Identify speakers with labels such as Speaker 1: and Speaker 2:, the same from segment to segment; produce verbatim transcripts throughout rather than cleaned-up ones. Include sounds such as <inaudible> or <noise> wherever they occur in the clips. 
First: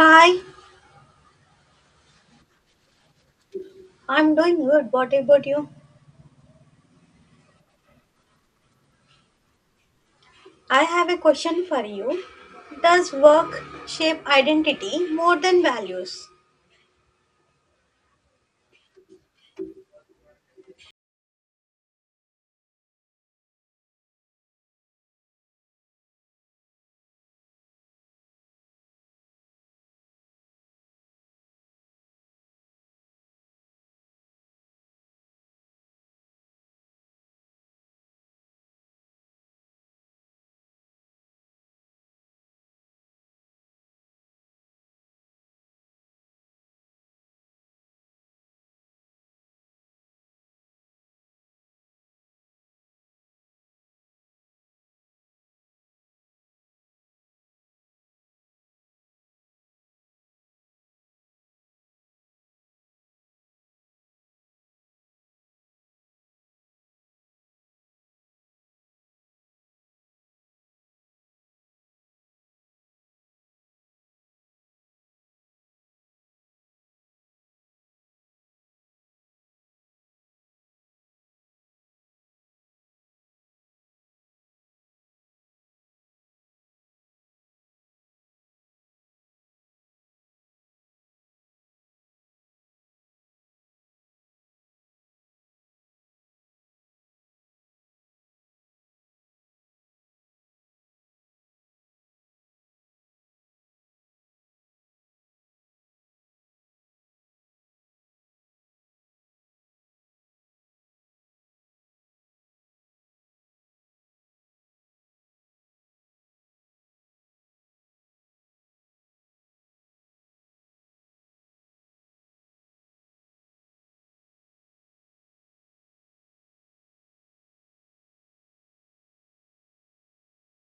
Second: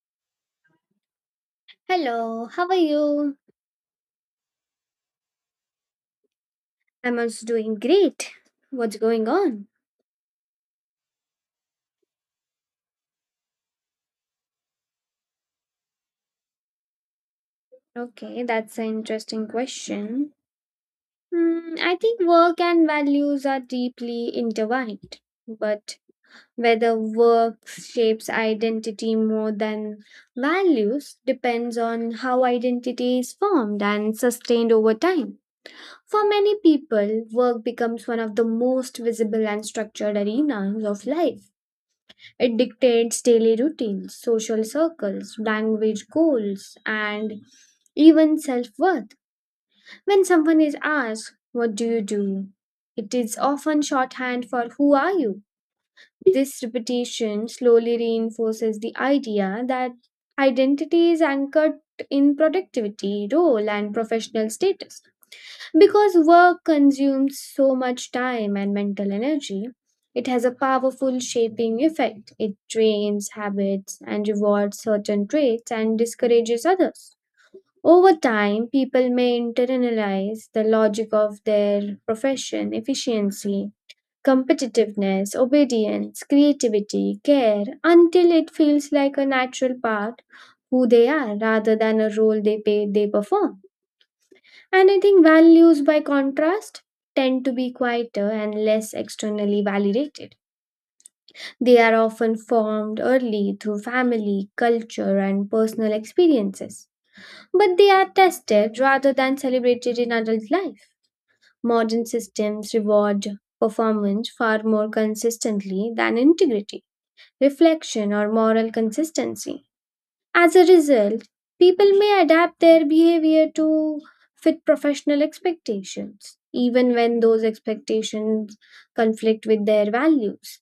Speaker 1: Hi,
Speaker 2: Hello, how are you?
Speaker 1: I'm doing good. What about you?
Speaker 2: I'm also doing great. What's going on?
Speaker 1: I have a question for you. Does work shape identity more than values?
Speaker 2: Okay, that's an interesting question. Hmm, I think work and values are deeply intertwined, but whether work shapes identity more than values depends on how identity is formed and sustained over time. For many people, work becomes one of the most visible and structured arenas of life. It dictates daily routines, social circles, language goals, and even self worth. When someone is asked, "What do you do?" it is often shorthand for "Who are you?" This repetition slowly reinforces the idea that identity is anchored in productivity, role, and professional status. Because work consumes so much time and mental energy, it has a powerful shaping effect. It trains habits and rewards certain traits and discourages others. Over time, people may internalize the logic of their profession, efficiency, competitiveness, obedience, creativity, care, until it feels like a natural part who they are rather than a role they pay they perform. And I think values, by contrast, tend to be quieter and less externally validated. They are often formed early through family, culture, and personal experiences. But they are tested rather than celebrated in adult life. Modern systems reward performance far more consistently than integrity, reflection, or moral consistency. As a result, people may adapt their behavior to fit professional expectations, even when those expectations conflict with their values.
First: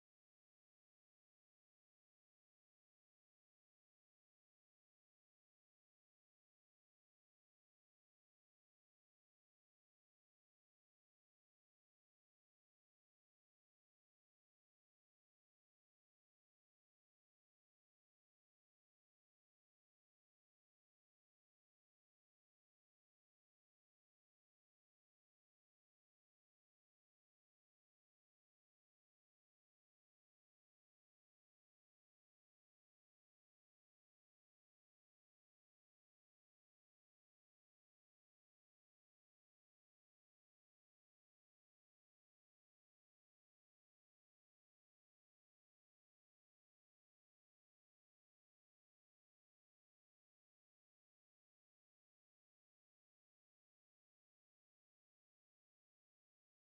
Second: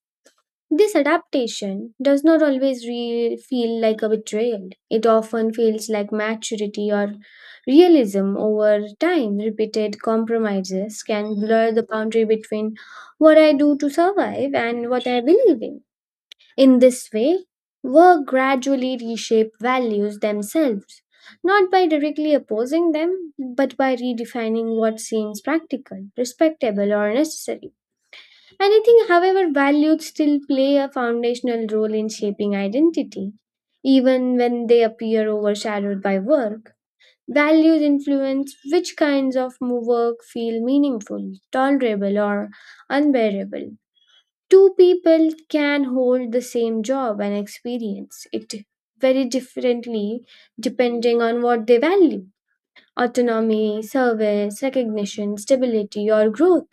Speaker 2: This adaptation does not always re- feel like a betrayal. It often feels like maturity or realism over time. Repeated compromises can blur the boundary between what I do to survive and what I believe in. In this way, work gradually reshape values themselves, not by directly opposing them, but by redefining what seems practical, respectable, or necessary. And I think, however, values still play a foundational role in shaping identity, even when they appear overshadowed by work. Values influence which kinds of mo- work feel meaningful, tolerable, or unbearable. Two people can hold the same job and experience it very differently depending on what they value, autonomy, service, recognition, stability, or growth.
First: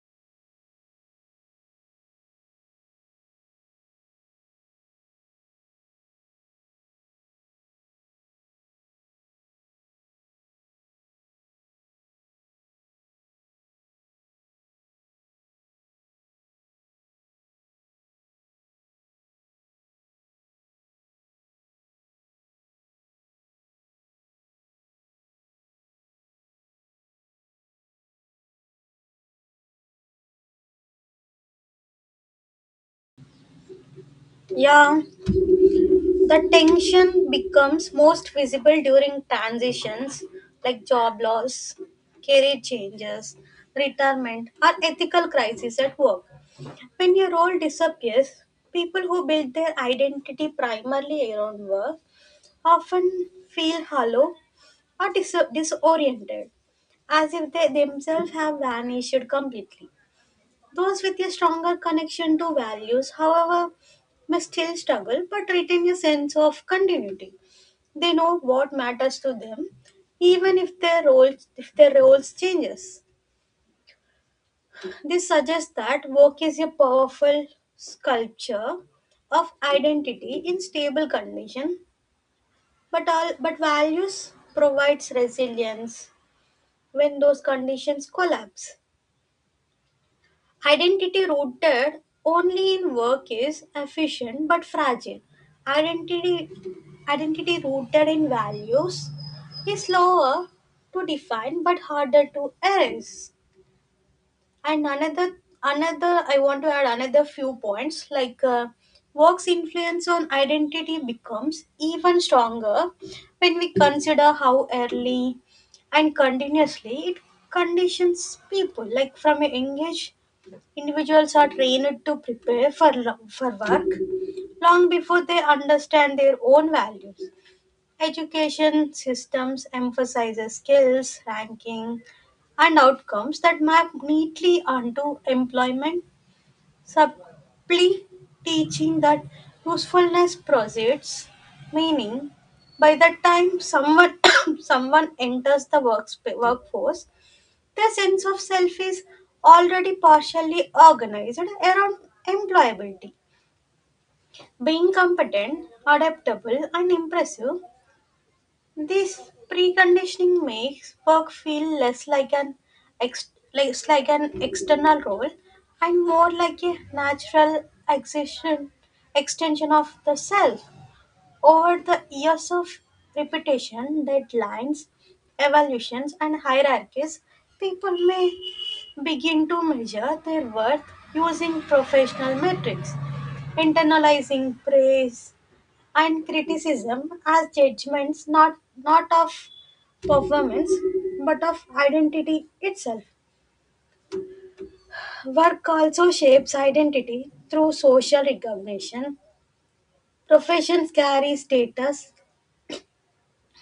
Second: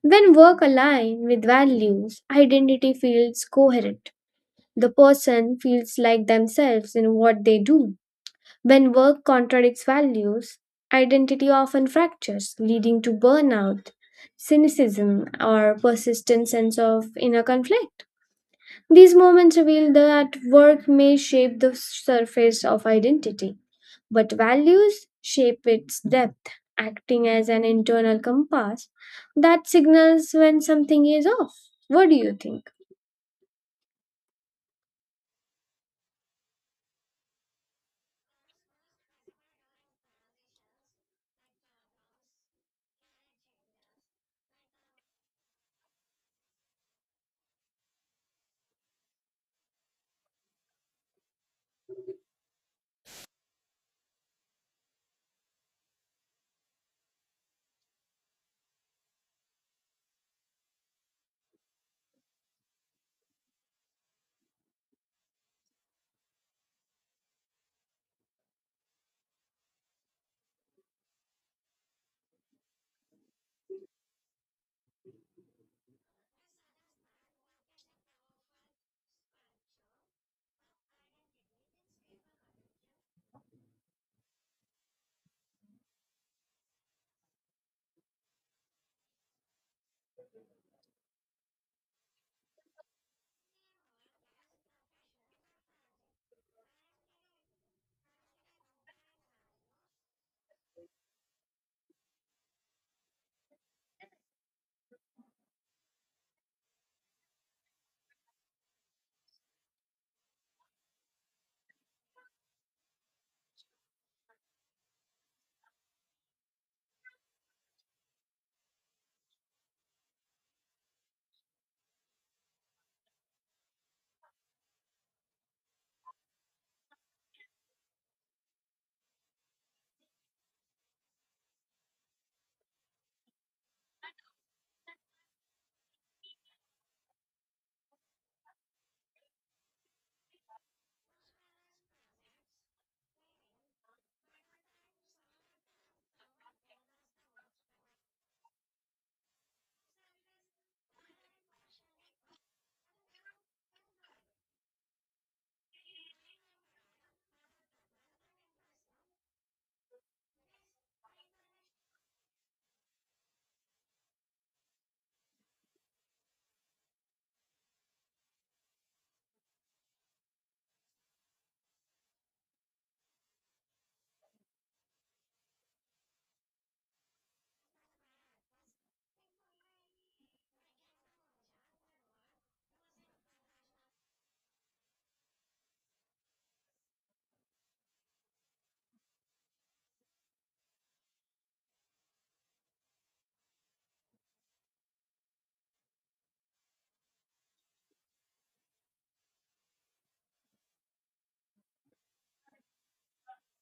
Speaker 2: When work aligns with values, identity feels coherent. The person feels like themselves in what they do. When work contradicts values, identity often fractures, leading to burnout, cynicism, or persistent sense of inner conflict. These moments reveal that work may shape the surface of identity, but values shape its depth, acting as an internal compass that signals when something is off. What do you think?
Speaker 1: Yeah, the tension becomes most visible during transitions like job loss, career changes, retirement, or ethical crises at work. When your role disappears, people who build their identity primarily around work often feel hollow or dis- disoriented, as if they themselves have vanished completely. Those with a stronger connection to values, however, may still struggle but retain a sense of continuity. They know what matters to them, even if their roles if their roles changes. This suggests that work is a powerful sculpture of identity in stable condition, but all but values provides resilience when those conditions collapse. Identity rooted only in work is efficient but fragile. Identity, identity rooted in values is slower to define but harder to erase. And another another i want to add another few points. Like uh, work's influence on identity becomes even stronger when we consider how early and continuously it conditions people, like from a young age individuals are trained to prepare for lo- for work long before they understand their own values. Education systems emphasize skills, ranking, and outcomes that map neatly onto employment, subtly teaching that usefulness proceeds meaning. By the time someone <coughs> someone enters the works workforce, their sense of self is already partially organized around employability. Being competent, adaptable, and impressive, this preconditioning makes work feel less like an ex- less like an external role and more like a natural extension extension of the self. Over the years of repetition, deadlines, evaluations, and hierarchies, people may begin to measure their worth using professional metrics, internalizing praise and criticism as judgments not not of performance but of identity itself. Work also shapes identity through social recognition. Professions carry status,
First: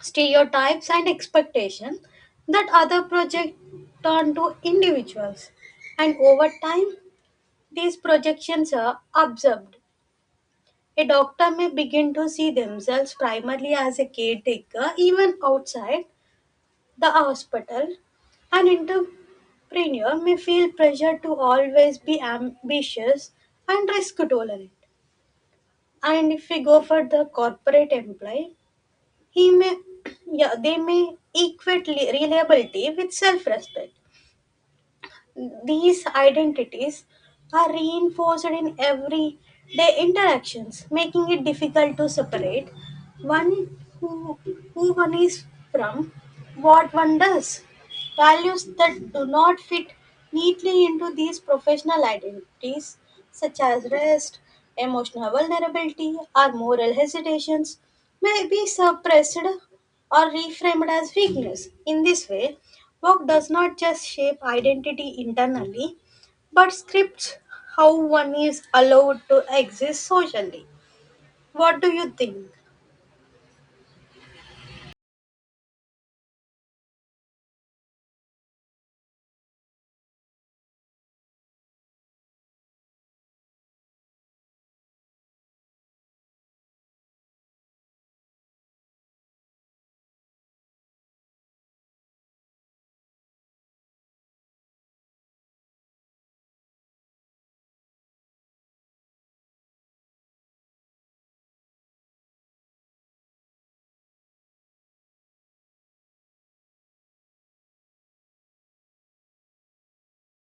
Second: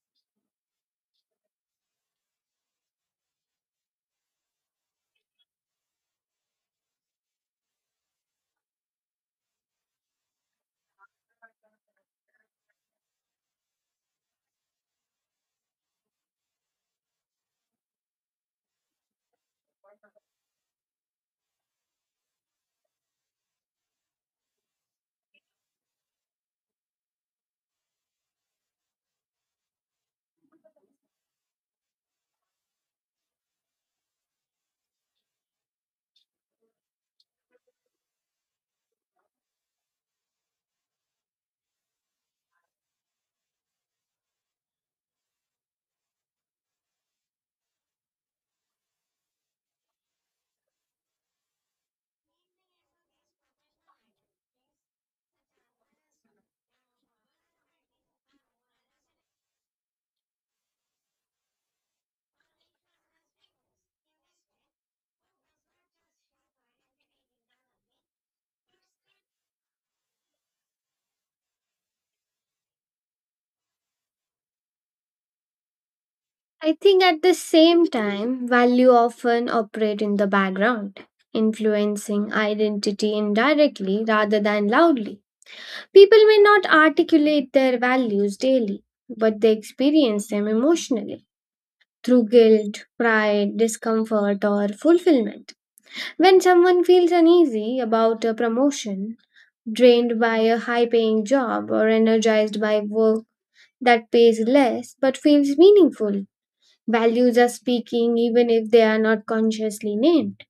Speaker 1: stereotypes, and expectation that other project onto individuals, and over time these projections are observed. A doctor may begin to see themselves primarily as a caretaker even outside the hospital. An entrepreneur may feel pressure to always be ambitious and risk tolerant. And if we go for the corporate employee, he may, <clears throat> yeah, they may equate li- reliability with self-respect. These identities are reinforced in everyday interactions, making it difficult to separate one who, who one is from what one does. Values that do not fit neatly into these professional identities, such as rest, emotional vulnerability, or moral hesitations, may be suppressed or reframed as weakness. In this way, work does not just shape identity internally, but scripts how one is allowed to exist socially. What do you think?
Speaker 2: I think at the same time, value often operate in the background, influencing identity indirectly rather than loudly. People may not articulate their values daily, but they experience them emotionally through guilt, pride, discomfort, or fulfillment. When someone feels uneasy about a promotion, drained by a high paying job, or energized by work that pays less but feels meaningful, values are speaking even if they are not consciously named.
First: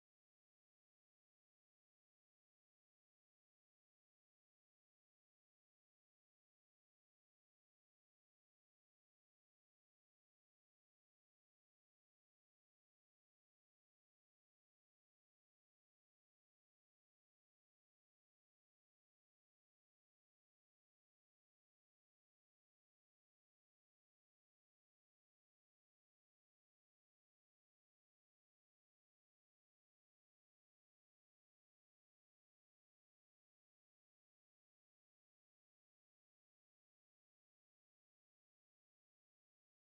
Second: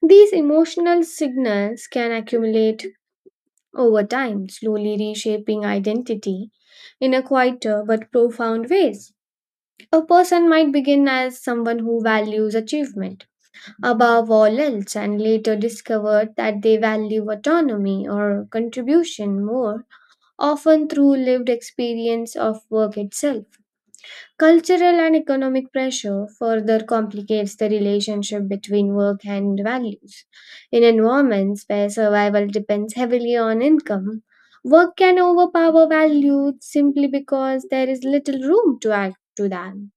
Speaker 2: These emotional signals can accumulate over time, slowly reshaping identity in a quieter but profound ways. A person might begin as someone who values achievement above all else and later discovered that they value autonomy or contribution more, often through lived experience of work itself. Cultural and economic pressure further complicates the relationship between work and values. In environments where survival depends heavily on income, work can overpower values simply because there is little room to act to them.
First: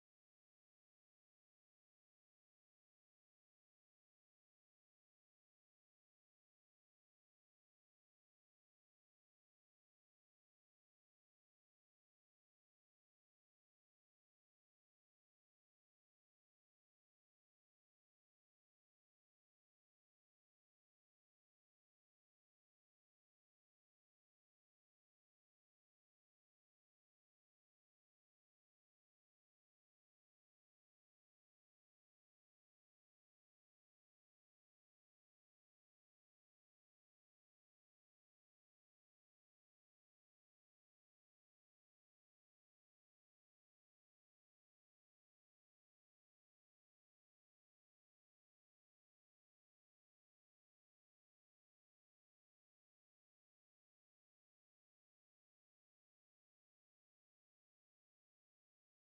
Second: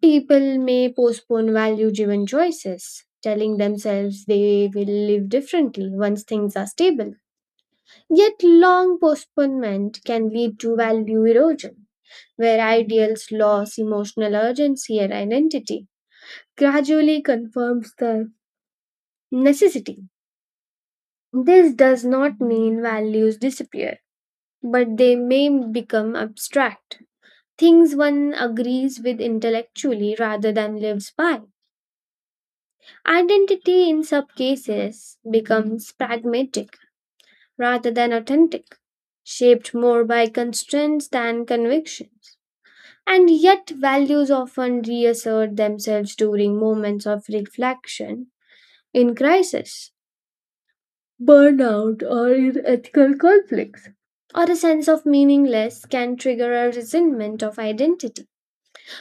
Speaker 2: People may postpone value driven choices, telling themselves they will live differently once things are stable. Yet, long postponement can lead to value erosion, where ideals lose emotional urgency and identity gradually confirms the necessity. This does not mean values disappear, but they may become abstract, things one agrees with intellectually rather than lives by. Identity in some cases becomes pragmatic rather than authentic, shaped more by constraints than convictions. And yet, values often reassert themselves during moments of reflection in crisis, burnout, or in ethical conflicts. Or a sense of meaningless can trigger a resentment of identity.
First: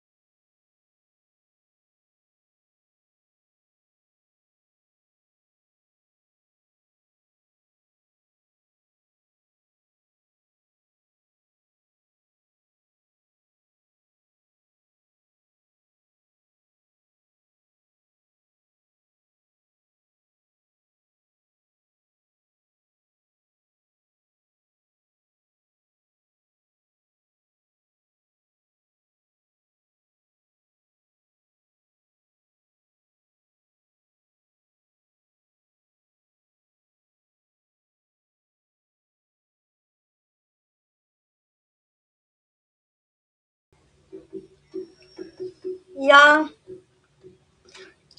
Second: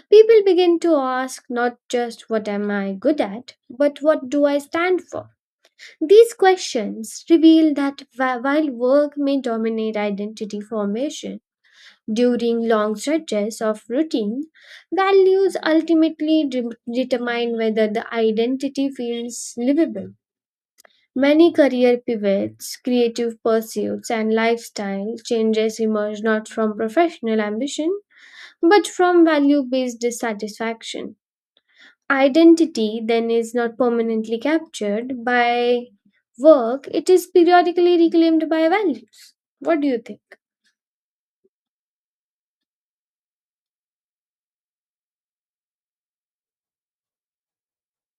Speaker 2: People begin to ask not just what am I good at, but what do I stand for? These questions reveal that wh- while work may dominate identity formation during long stretches of routine, values ultimately de- determine whether the identity feels livable. Many career pivots, creative pursuits, and lifestyle changes emerge not from professional ambition but from value based dissatisfaction. Identity then is not permanently captured by work, it is periodically reclaimed by values. What do you think?
Speaker 1: Yeah,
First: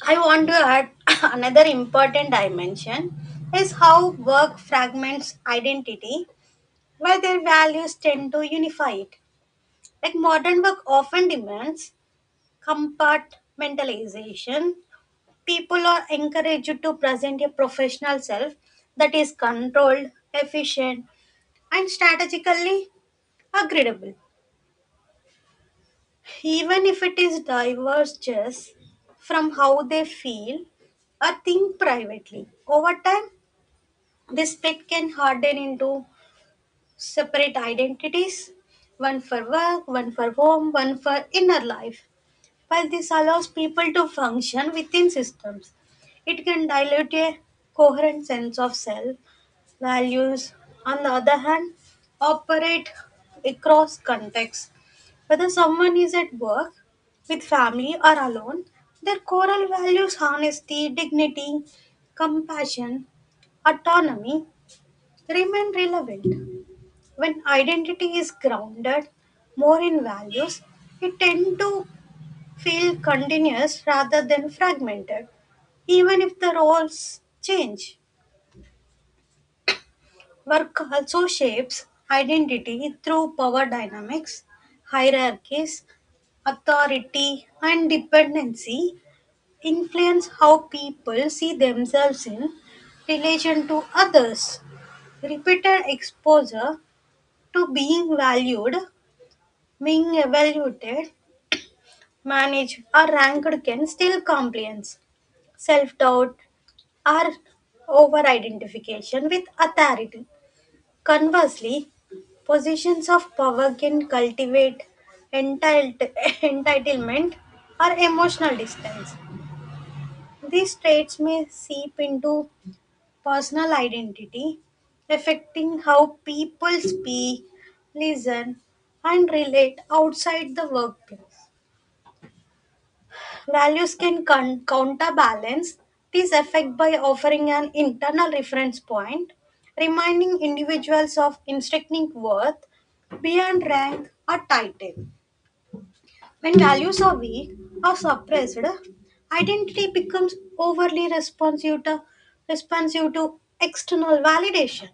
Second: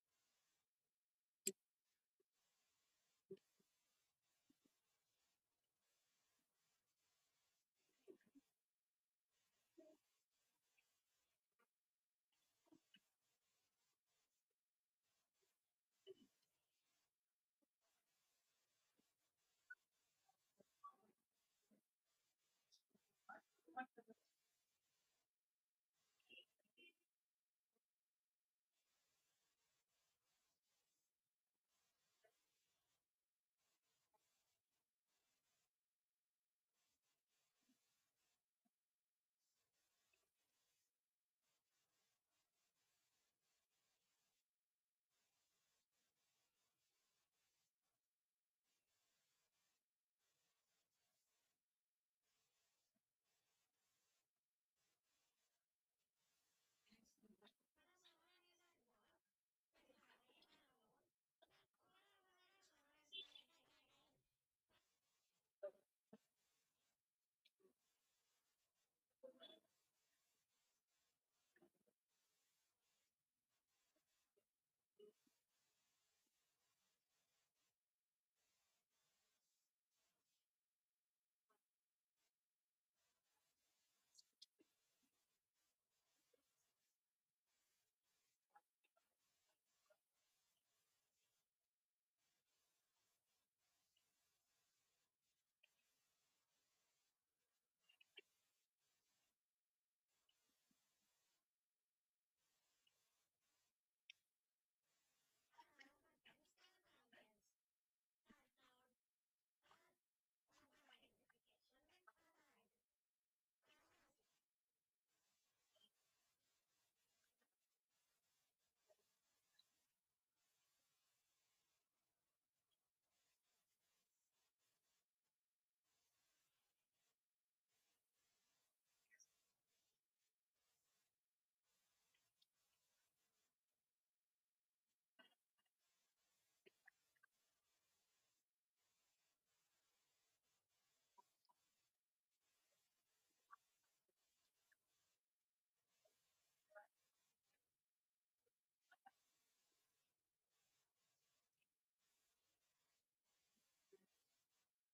Speaker 1: I want to add <laughs> another important dimension is how work fragments identity while their values tend to unify it. Like modern work often demands compartmentalization. People are encouraged to present a professional self that is controlled, efficient, and strategically agreeable, even if it is diverges from how they feel or think privately. Over time, this split can harden into separate identities, one for work, one for home, one for inner life. While this allows people to function within systems, it can dilute a coherent sense of self. Values, on the other hand, operate across contexts. Whether someone is at work, with family, or alone, their core values, honesty, dignity, compassion, autonomy, remain relevant. When identity is grounded more in values, it tend to feel continuous rather than fragmented, even if the roles change. Work also shapes identity through power dynamics. Hierarchies, authority, and dependency influence how people see themselves in relation to others. Repeated exposure to being valued, being evaluated, managed, or ranked can still compliance, self doubt, or over identification with authority. Conversely, positions of power can cultivate entitled- <laughs> entitlement or emotional distance. These traits may seep into personal identity, affecting how people speak, listen, and relate outside the workplace. Values can con- counterbalance this effect by offering an internal reference point, reminding individuals of intrinsic worth beyond rank or title. When values are weak or suppressed, identity becomes overly responsive to, responsive to external validation.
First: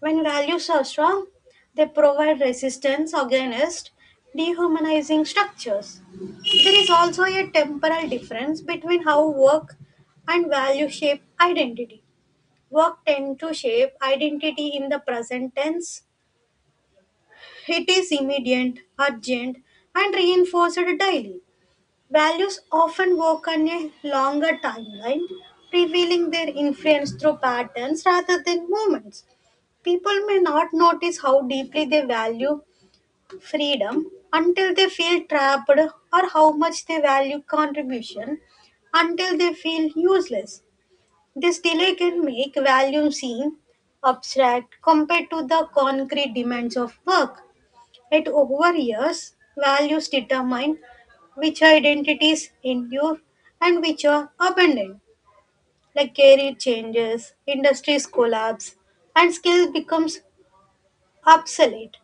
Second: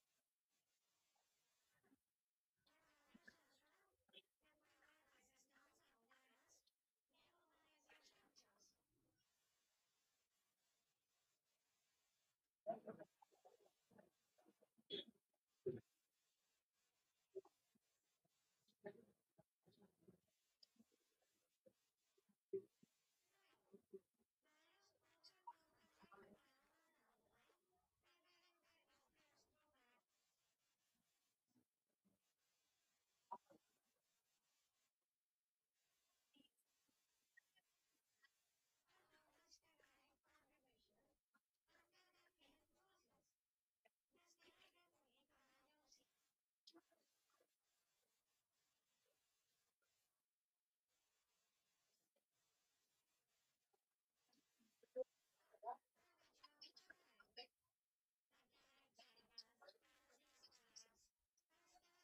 Speaker 1: When values are strong, they provide resistance against dehumanizing structures. There is also a temporal difference between how work and value shape identity. Work tend to shape identity in the present tense. It is immediate, urgent, and reinforced daily. Values often work on a longer timeline, revealing their influence through patterns rather than moments. People may not notice how deeply they value freedom until they feel trapped, or how much they value contribution until they feel useless. This delay can make value seem abstract compared to the concrete demands of work. Yet over years, values determine which identities endure and which are abandoned. Like career changes, industries collapse, and skill becomes obsolete.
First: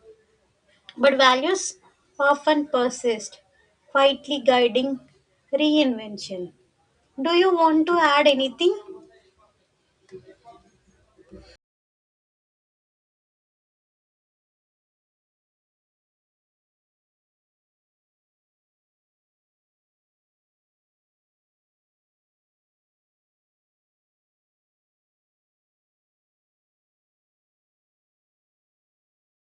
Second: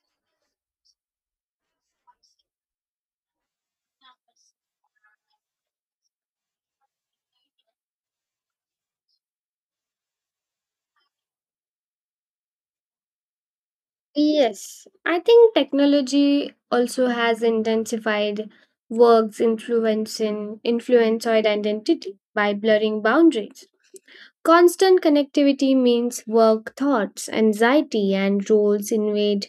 Speaker 1: But values often persist, quietly guiding reinvention. Do you want to add anything?
Speaker 2: Yes, I think technology also has intensified work's influence in influence or identity by blurring boundaries. Constant connectivity means work thoughts, anxiety, and roles invade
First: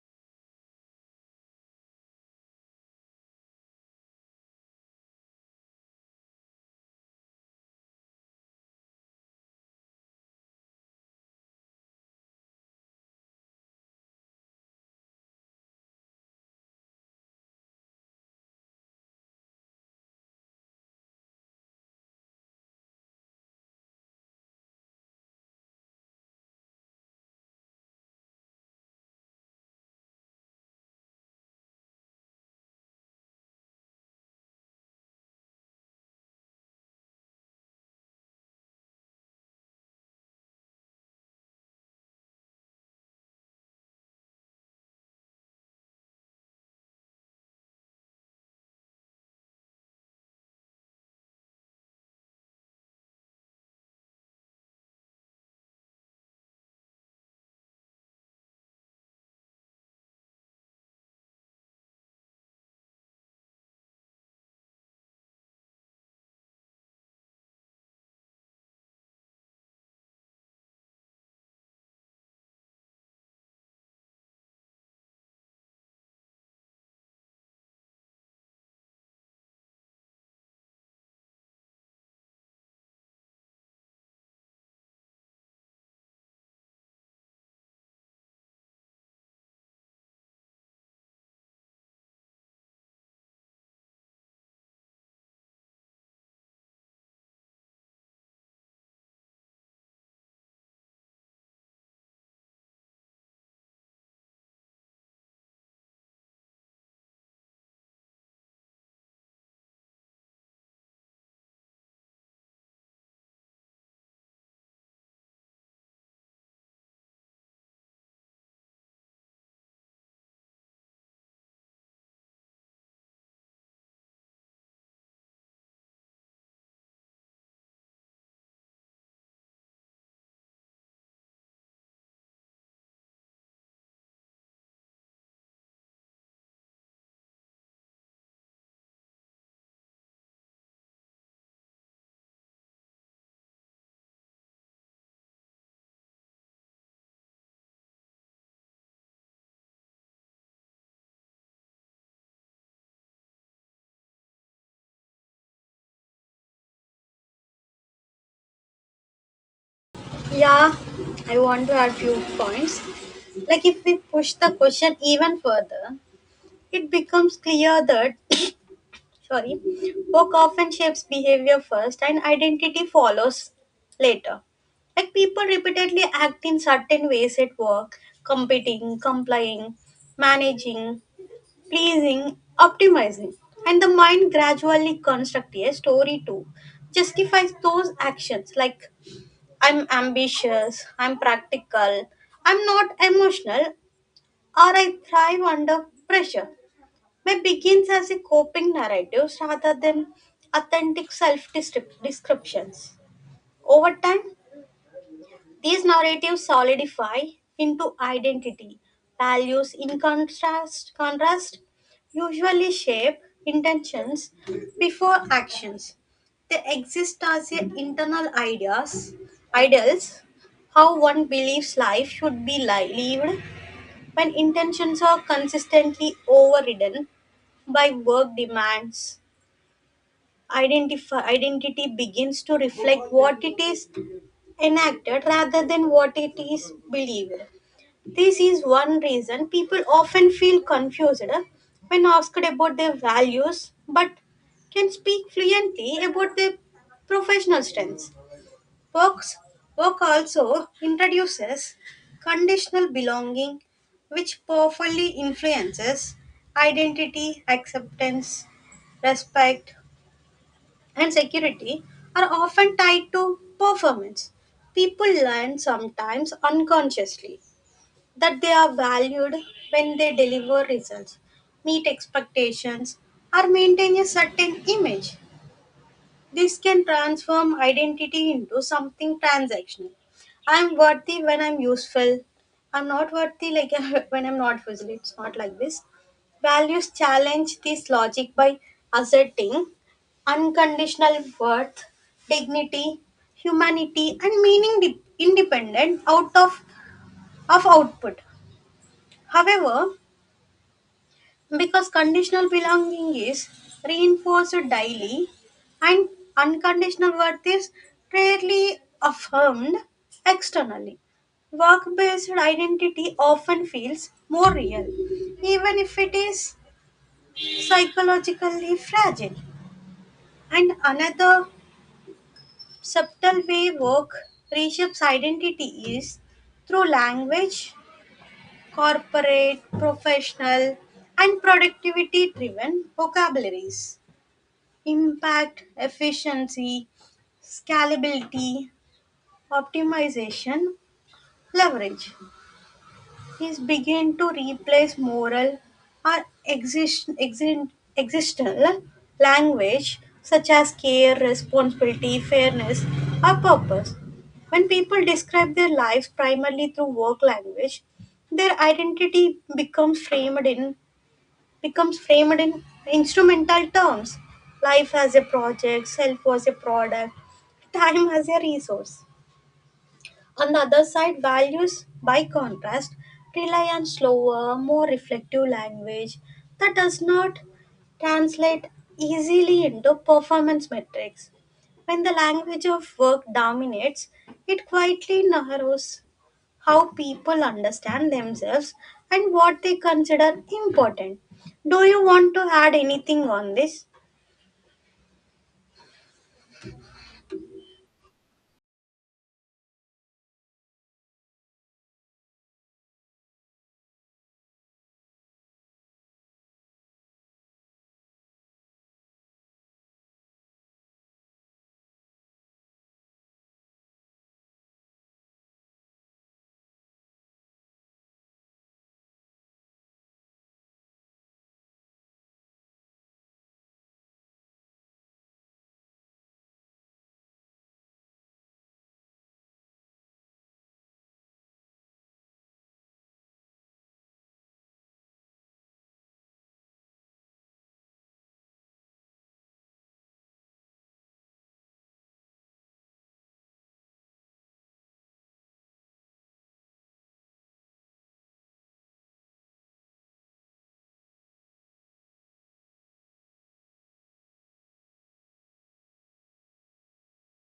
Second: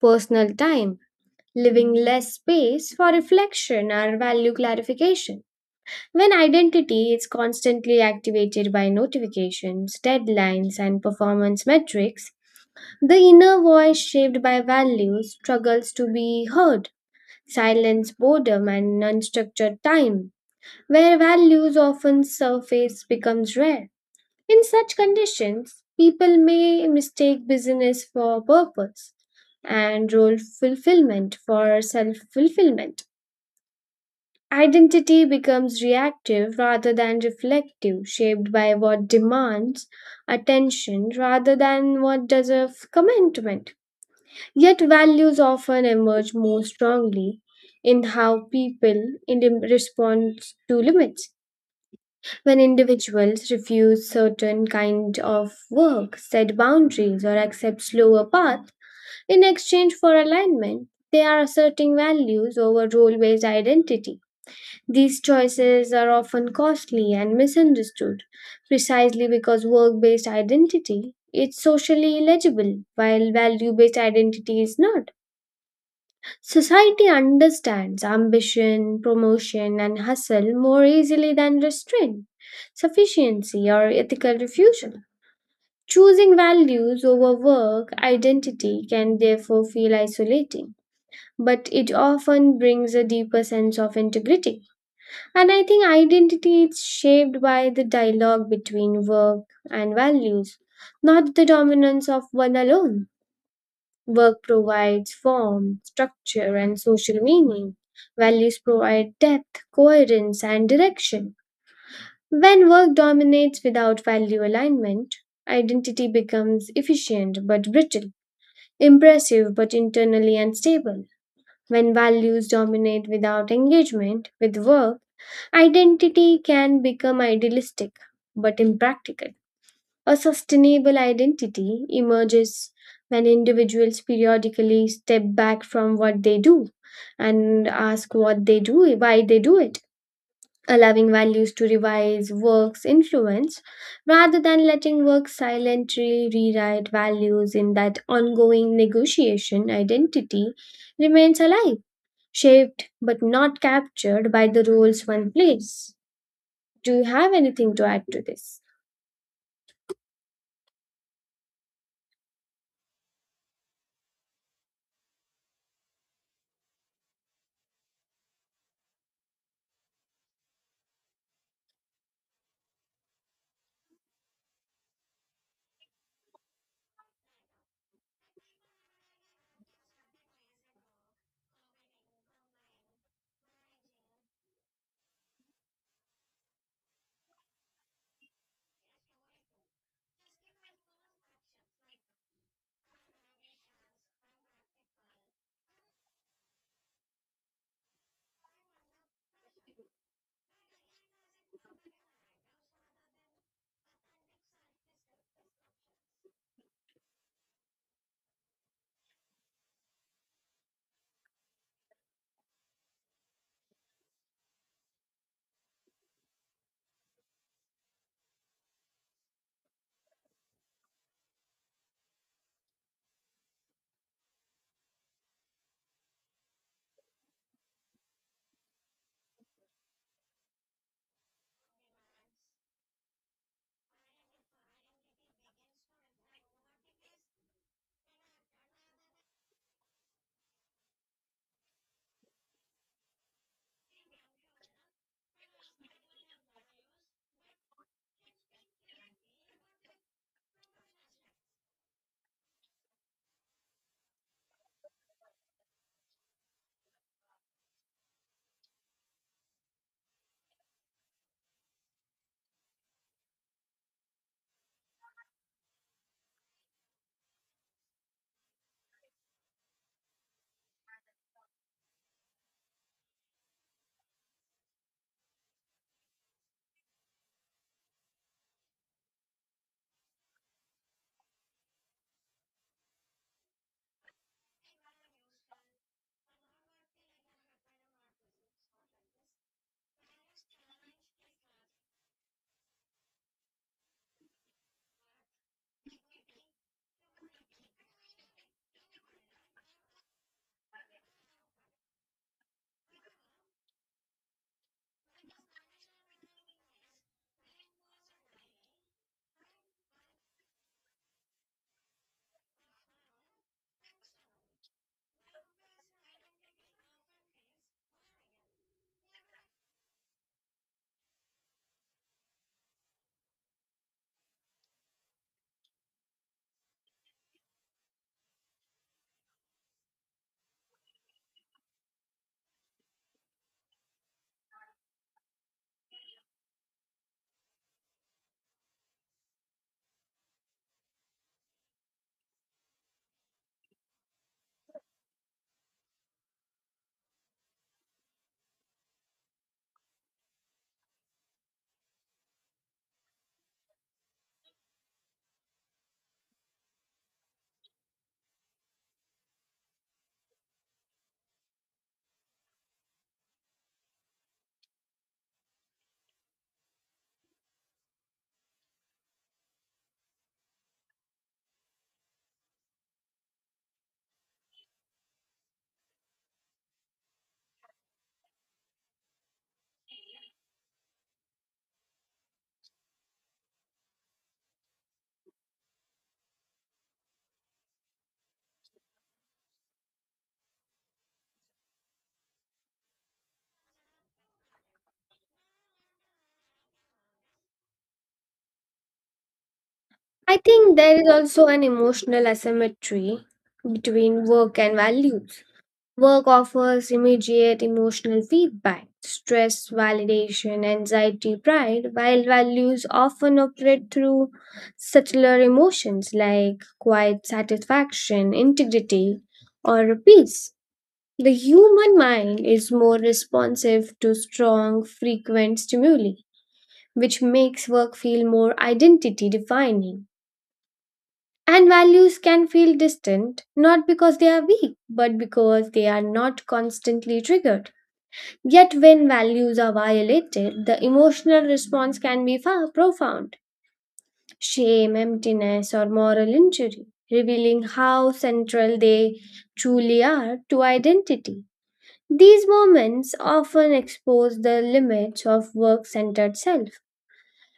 Speaker 2: personal time, leaving less space for reflection or value clarification. When identity is constantly activated by notifications, deadlines, and performance metrics, the inner voice shaped by values struggles to be heard, silence boredom and unstructured time, where values often surface becomes rare. In such conditions, people may mistake business for purpose and role fulfillment for self fulfillment. Identity becomes reactive rather than reflective, shaped by what demands attention rather than what deserves commitment. Yet, values often emerge more strongly in how people in respond to limits. When individuals refuse certain kind of work, set boundaries, or accept slower paths in exchange for alignment, they are asserting values over role-based identity. These choices are often costly and misunderstood precisely because work based identity is socially legible while value based identity is not. Society understands ambition, promotion, and hustle more easily than restraint, sufficiency, or ethical refusal. Choosing values over work identity can therefore feel isolating, but it often brings a deeper sense of integrity. And I think identity is shaped by the dialogue between work and values, not the dominance of one alone. Work provides form, structure, and social meaning. Values provide depth, coherence, and direction. When work dominates without value alignment, identity becomes efficient but brittle, impressive but internally unstable. When values dominate without engagement with work, identity can become idealistic but impractical. A sustainable identity emerges when individuals periodically step back from what they do and ask what they do, why they do it, allowing values to revise work's influence rather than letting work silently rewrite values in that ongoing negotiation identity remains alive, shaped but not captured by the roles one plays. Do you have anything to add to this?
Speaker 1: Yeah, I want to add few points. Like if we push the question even further, it becomes clear that, sorry, work often shapes behavior first and identity follows later. Like people repeatedly act in certain ways at work, competing, complying, managing, pleasing, optimizing. And the mind gradually constructs a story to justify those actions, like I'm ambitious, I'm practical, I'm not emotional, or I thrive under pressure may begins as a coping narratives rather than authentic self descriptions. Over time, these narratives solidify into identity. Values in contrast, contrast usually shape intentions before actions. They exist as a internal ideas, ideals, how one believes life should be li- lived. When intentions are consistently overridden by work demands, identify, identity begins to reflect what it is enacted rather than what it is believed. This is one reason people often feel confused when asked about their values but can speak fluently about their professional strengths. Work's Work also introduces conditional belonging, which powerfully influences identity. Acceptance, respect, and security are often tied to performance. People learn, sometimes unconsciously, that they are valued when they deliver results, meet expectations, or maintain a certain image. This can transform identity into something transactional. I'm worthy when I'm useful. I'm not worthy like <laughs> when I'm not useful. It's not like this. Values challenge this logic by asserting unconditional worth, dignity, humanity, and meaning de- independent out of, of output. However, because conditional belonging is reinforced daily and unconditional worth is rarely affirmed externally, work based identity often feels more real, even if it is psychologically fragile. And another subtle way work reshapes identity is through language. Corporate, professional, and productivity driven vocabularies. Impact, efficiency, scalability, optimization, leverage. These begin to replace moral or exist, exist, existential language such as care, responsibility, fairness, or purpose. When people describe their lives primarily through work language, their identity becomes framed in becomes framed in instrumental terms. Life as a project, self as a product, <laughs> time as a resource. On the other side, values, by contrast, rely on slower, more reflective language that does not translate easily into performance metrics. When the language of work dominates, it quietly narrows how people understand themselves and what they consider important. Do you want to add anything on this?
Speaker 2: I think there is also an emotional asymmetry between work and values. Work offers immediate emotional feedback, stress, validation, anxiety, pride, while values often operate through subtler emotions like quiet satisfaction, integrity, or peace. The human mind is more responsive to strong, frequent stimuli, which makes work feel more identity defining. And values can feel distant, not because they are weak, but because they are not constantly triggered. Yet, when values are violated, the emotional response can be far profound shame, emptiness, or moral injury, revealing how central they truly are to identity. These moments often expose the limits of work centered self.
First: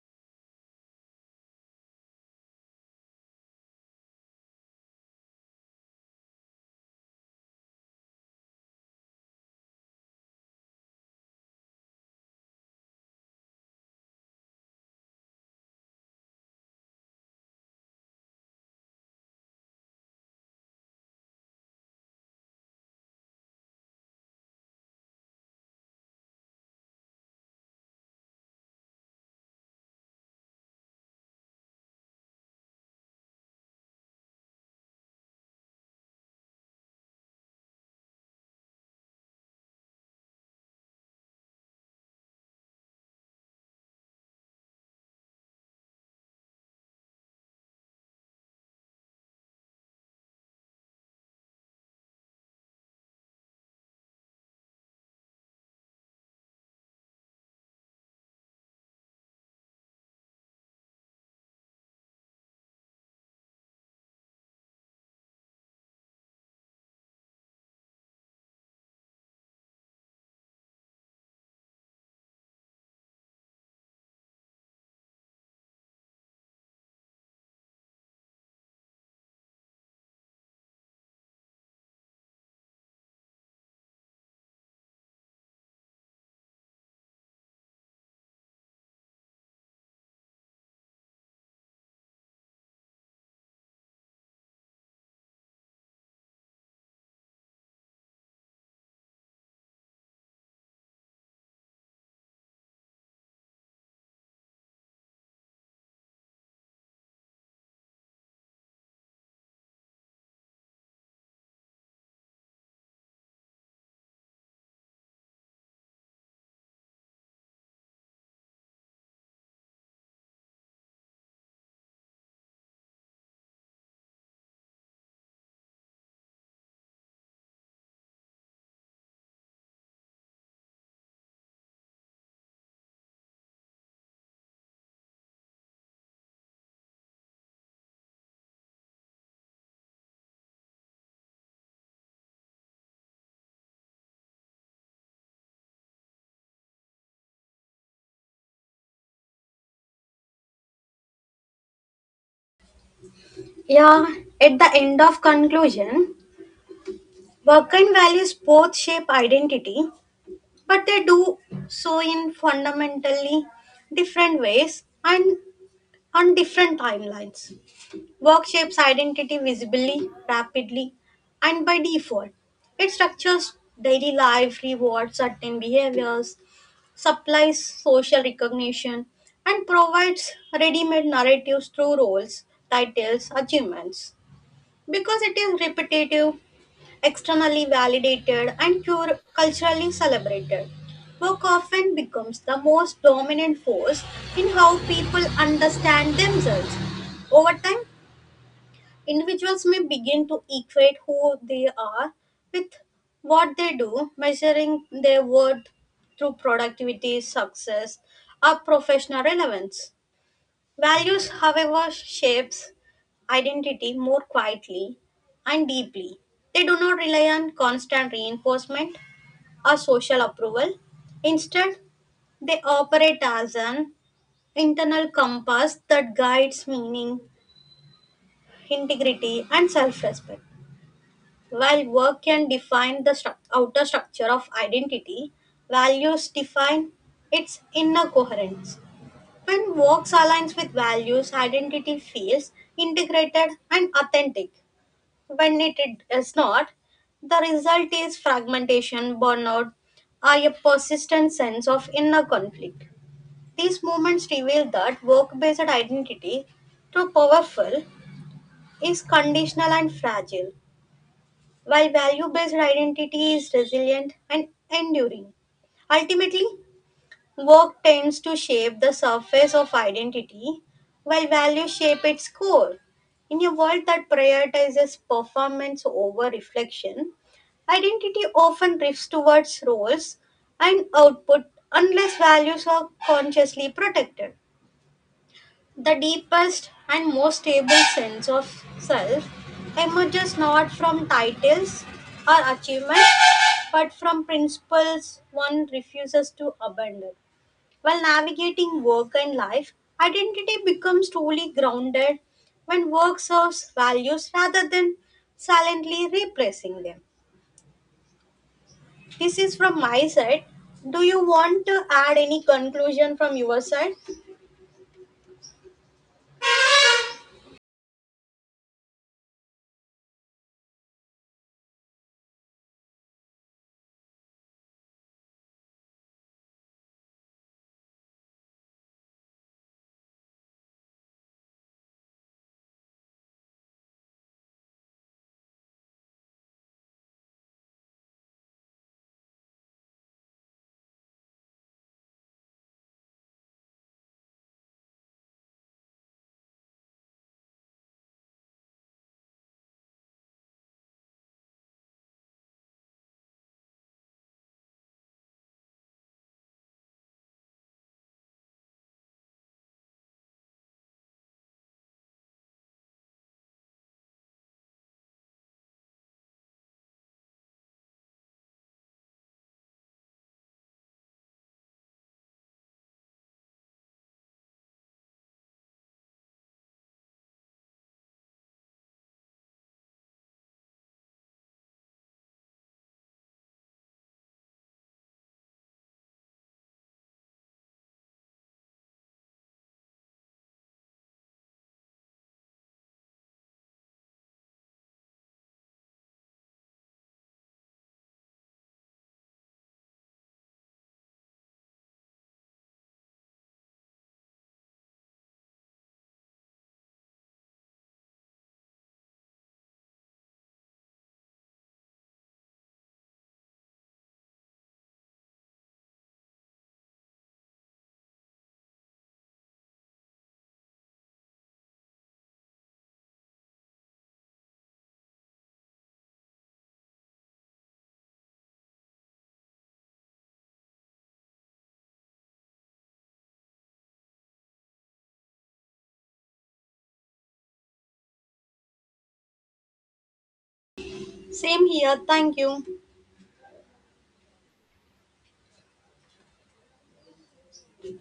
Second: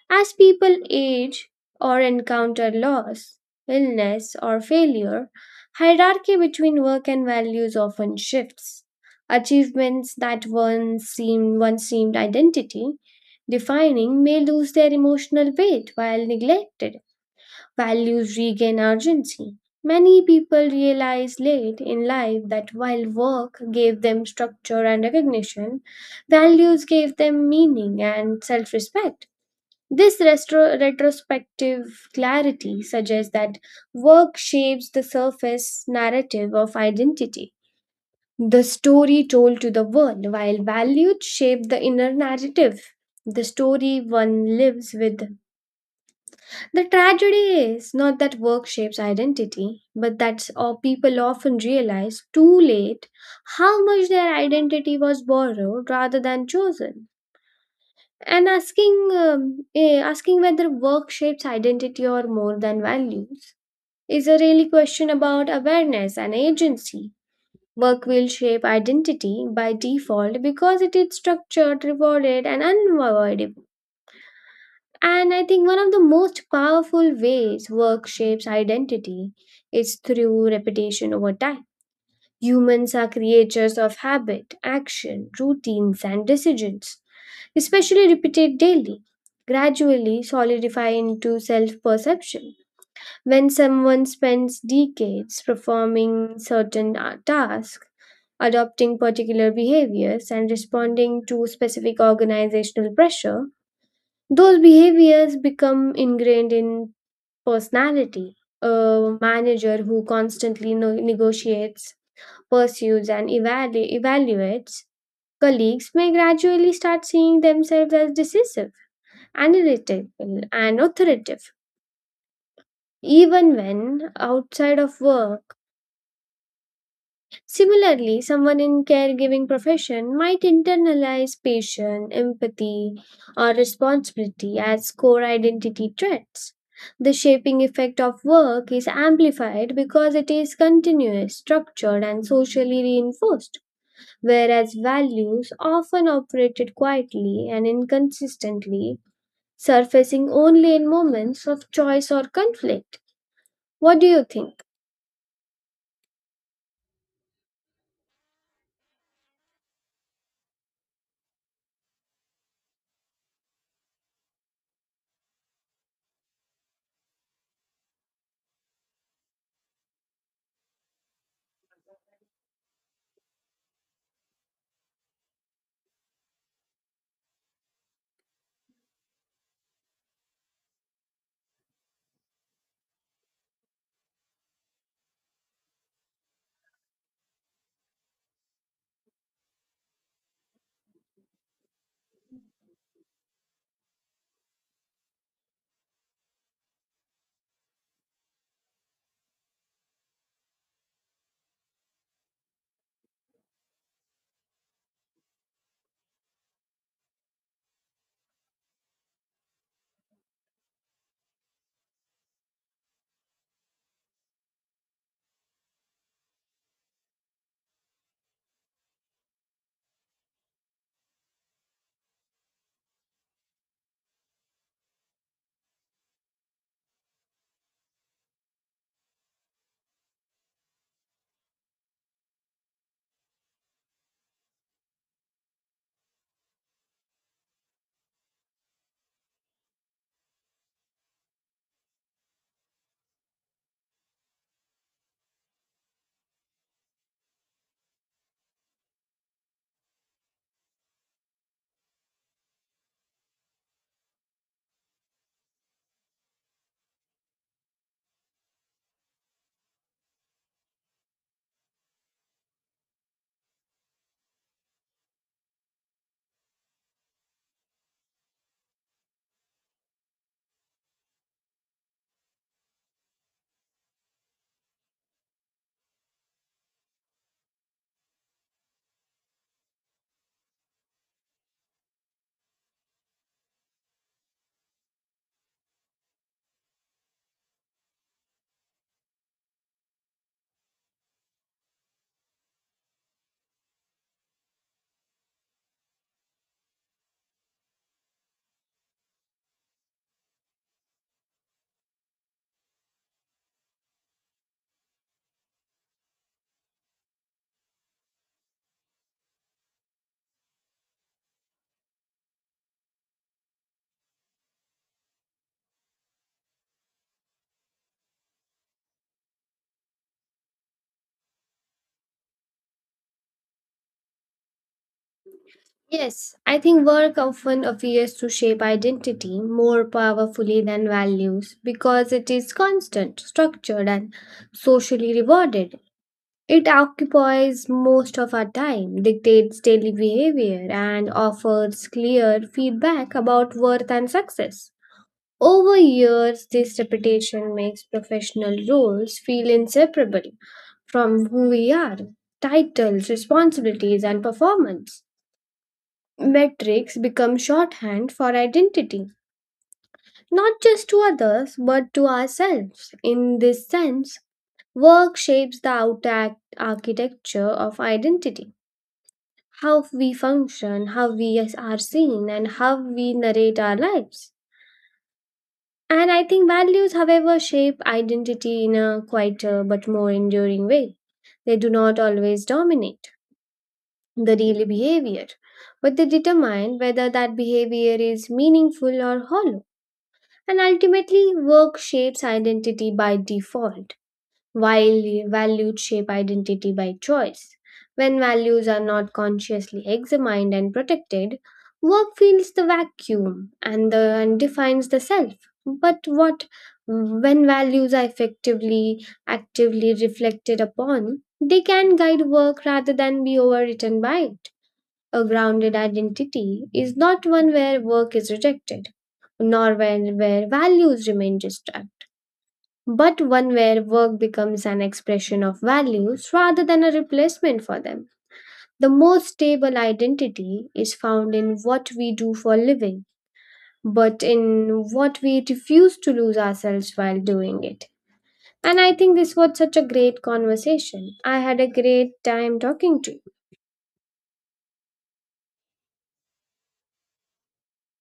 Speaker 2: As people age or encounter loss, illness, or failure, hierarchy between work and values often shifts. Achievements that once seemed, once seemed identity defining may lose their emotional weight while neglected values regain urgency. Many people realize late in life that while work gave them structure and recognition, values gave them meaning and self respect. This retro- retrospective clarity suggests that work shapes the surface narrative of identity, the story told to the world, while values shape the inner narrative, the story one lives with. The tragedy is not that work shapes identity, but that uh, people often realize too late how much their identity was borrowed rather than chosen. And asking, um, eh, asking whether work shapes identity or more than values is a really question about awareness and agency. Work will shape identity by default because it is structured, rewarded, and unavoidable. And I think one of the most powerful ways work shapes identity is through repetition over time. Humans are creatures of habit, action, routines, and decisions, especially repeated daily, gradually solidify into self perception. When someone spends decades performing certain uh, tasks, adopting particular behaviors, and responding to specific organizational pressure, those behaviors become ingrained in personality. A manager who constantly no- negotiates, pursues, and evalu- evaluates colleagues may gradually start seeing themselves as decisive, analytical, and authoritative, even when outside of work. Similarly, someone in caregiving profession might internalize patience, empathy, or responsibility as core identity traits. The shaping effect of work is amplified because it is continuous, structured, and socially reinforced, whereas values often operated quietly and inconsistently, surfacing only in moments of choice or conflict. What
Speaker 1: Yeah,
Speaker 2: do you
Speaker 1: at
Speaker 2: think?
Speaker 1: the end of conclusion, work and values both shape identity, but they do so in fundamentally different ways and on different timelines. Work shapes identity visibly, rapidly, and by default. It structures daily life, rewards certain behaviors, supplies social recognition, and provides ready made narratives through roles, titles, achievements. Because it is repetitive, externally validated and culturally celebrated. Work often becomes the most dominant force in how people understand themselves. Over time, individuals may begin to equate who they are with what they do, measuring their worth through productivity, success, or professional relevance. Values, however, shapes identity more quietly and deeply. They do not rely on constant reinforcement or social approval. Instead, they operate as an internal compass that guides meaning, integrity, and self respect. While work can define the struc- outer structure of identity, values define its inner coherence. When works aligns with values, identity feels integrated and authentic. When it is not, the result is fragmentation, burnout, or a persistent sense of inner conflict. These movements reveal that work based identity, though powerful, is conditional and fragile, while value based identity is resilient and enduring. Ultimately, work tends to shape the surface of identity, while values shape its core. In a world that prioritizes performance over reflection, identity often drifts towards roles and output unless values are consciously protected. The deepest and most stable sense of self emerges not from titles or achievements, but from principles one refuses to abandon. While navigating work and life, identity becomes truly grounded when work serves values rather than silently replacing them. This is from my side. Do you want to add any conclusion from your side?
Speaker 2: Yes, I think work often appears to shape identity more powerfully than values because it is constant, structured, and socially rewarded. It occupies most of our time, dictates daily behavior, and offers clear feedback about worth and success. Over years, this reputation makes professional roles feel inseparable from who we are, titles, responsibilities, and performance. Metrics become shorthand for identity, not just to others but to ourselves. In this sense, work shapes the outer act- architecture of identity how we function, how we as- are seen, and how we narrate our lives. And I think values, however, shape identity in a quieter but more enduring way. They do not always dominate the daily behavior, but they determine whether that behavior is meaningful or hollow. And ultimately, work shapes identity by default, while values shape identity by choice. When values are not consciously examined and protected, work fills the vacuum and, the, and defines the self. But what when values are effectively, actively reflected upon, they can guide work rather than be overwritten by it. A grounded identity is not one where work is rejected nor where, where values remain distant, but one where work becomes an expression of values rather than a replacement for them. The most stable identity is found in what we do for a living, but in what we refuse to lose ourselves while doing it. And I think this was such a great conversation. I had
Speaker 1: Same
Speaker 2: a
Speaker 1: here.
Speaker 2: great
Speaker 1: Thank you.
Speaker 2: time talking to you.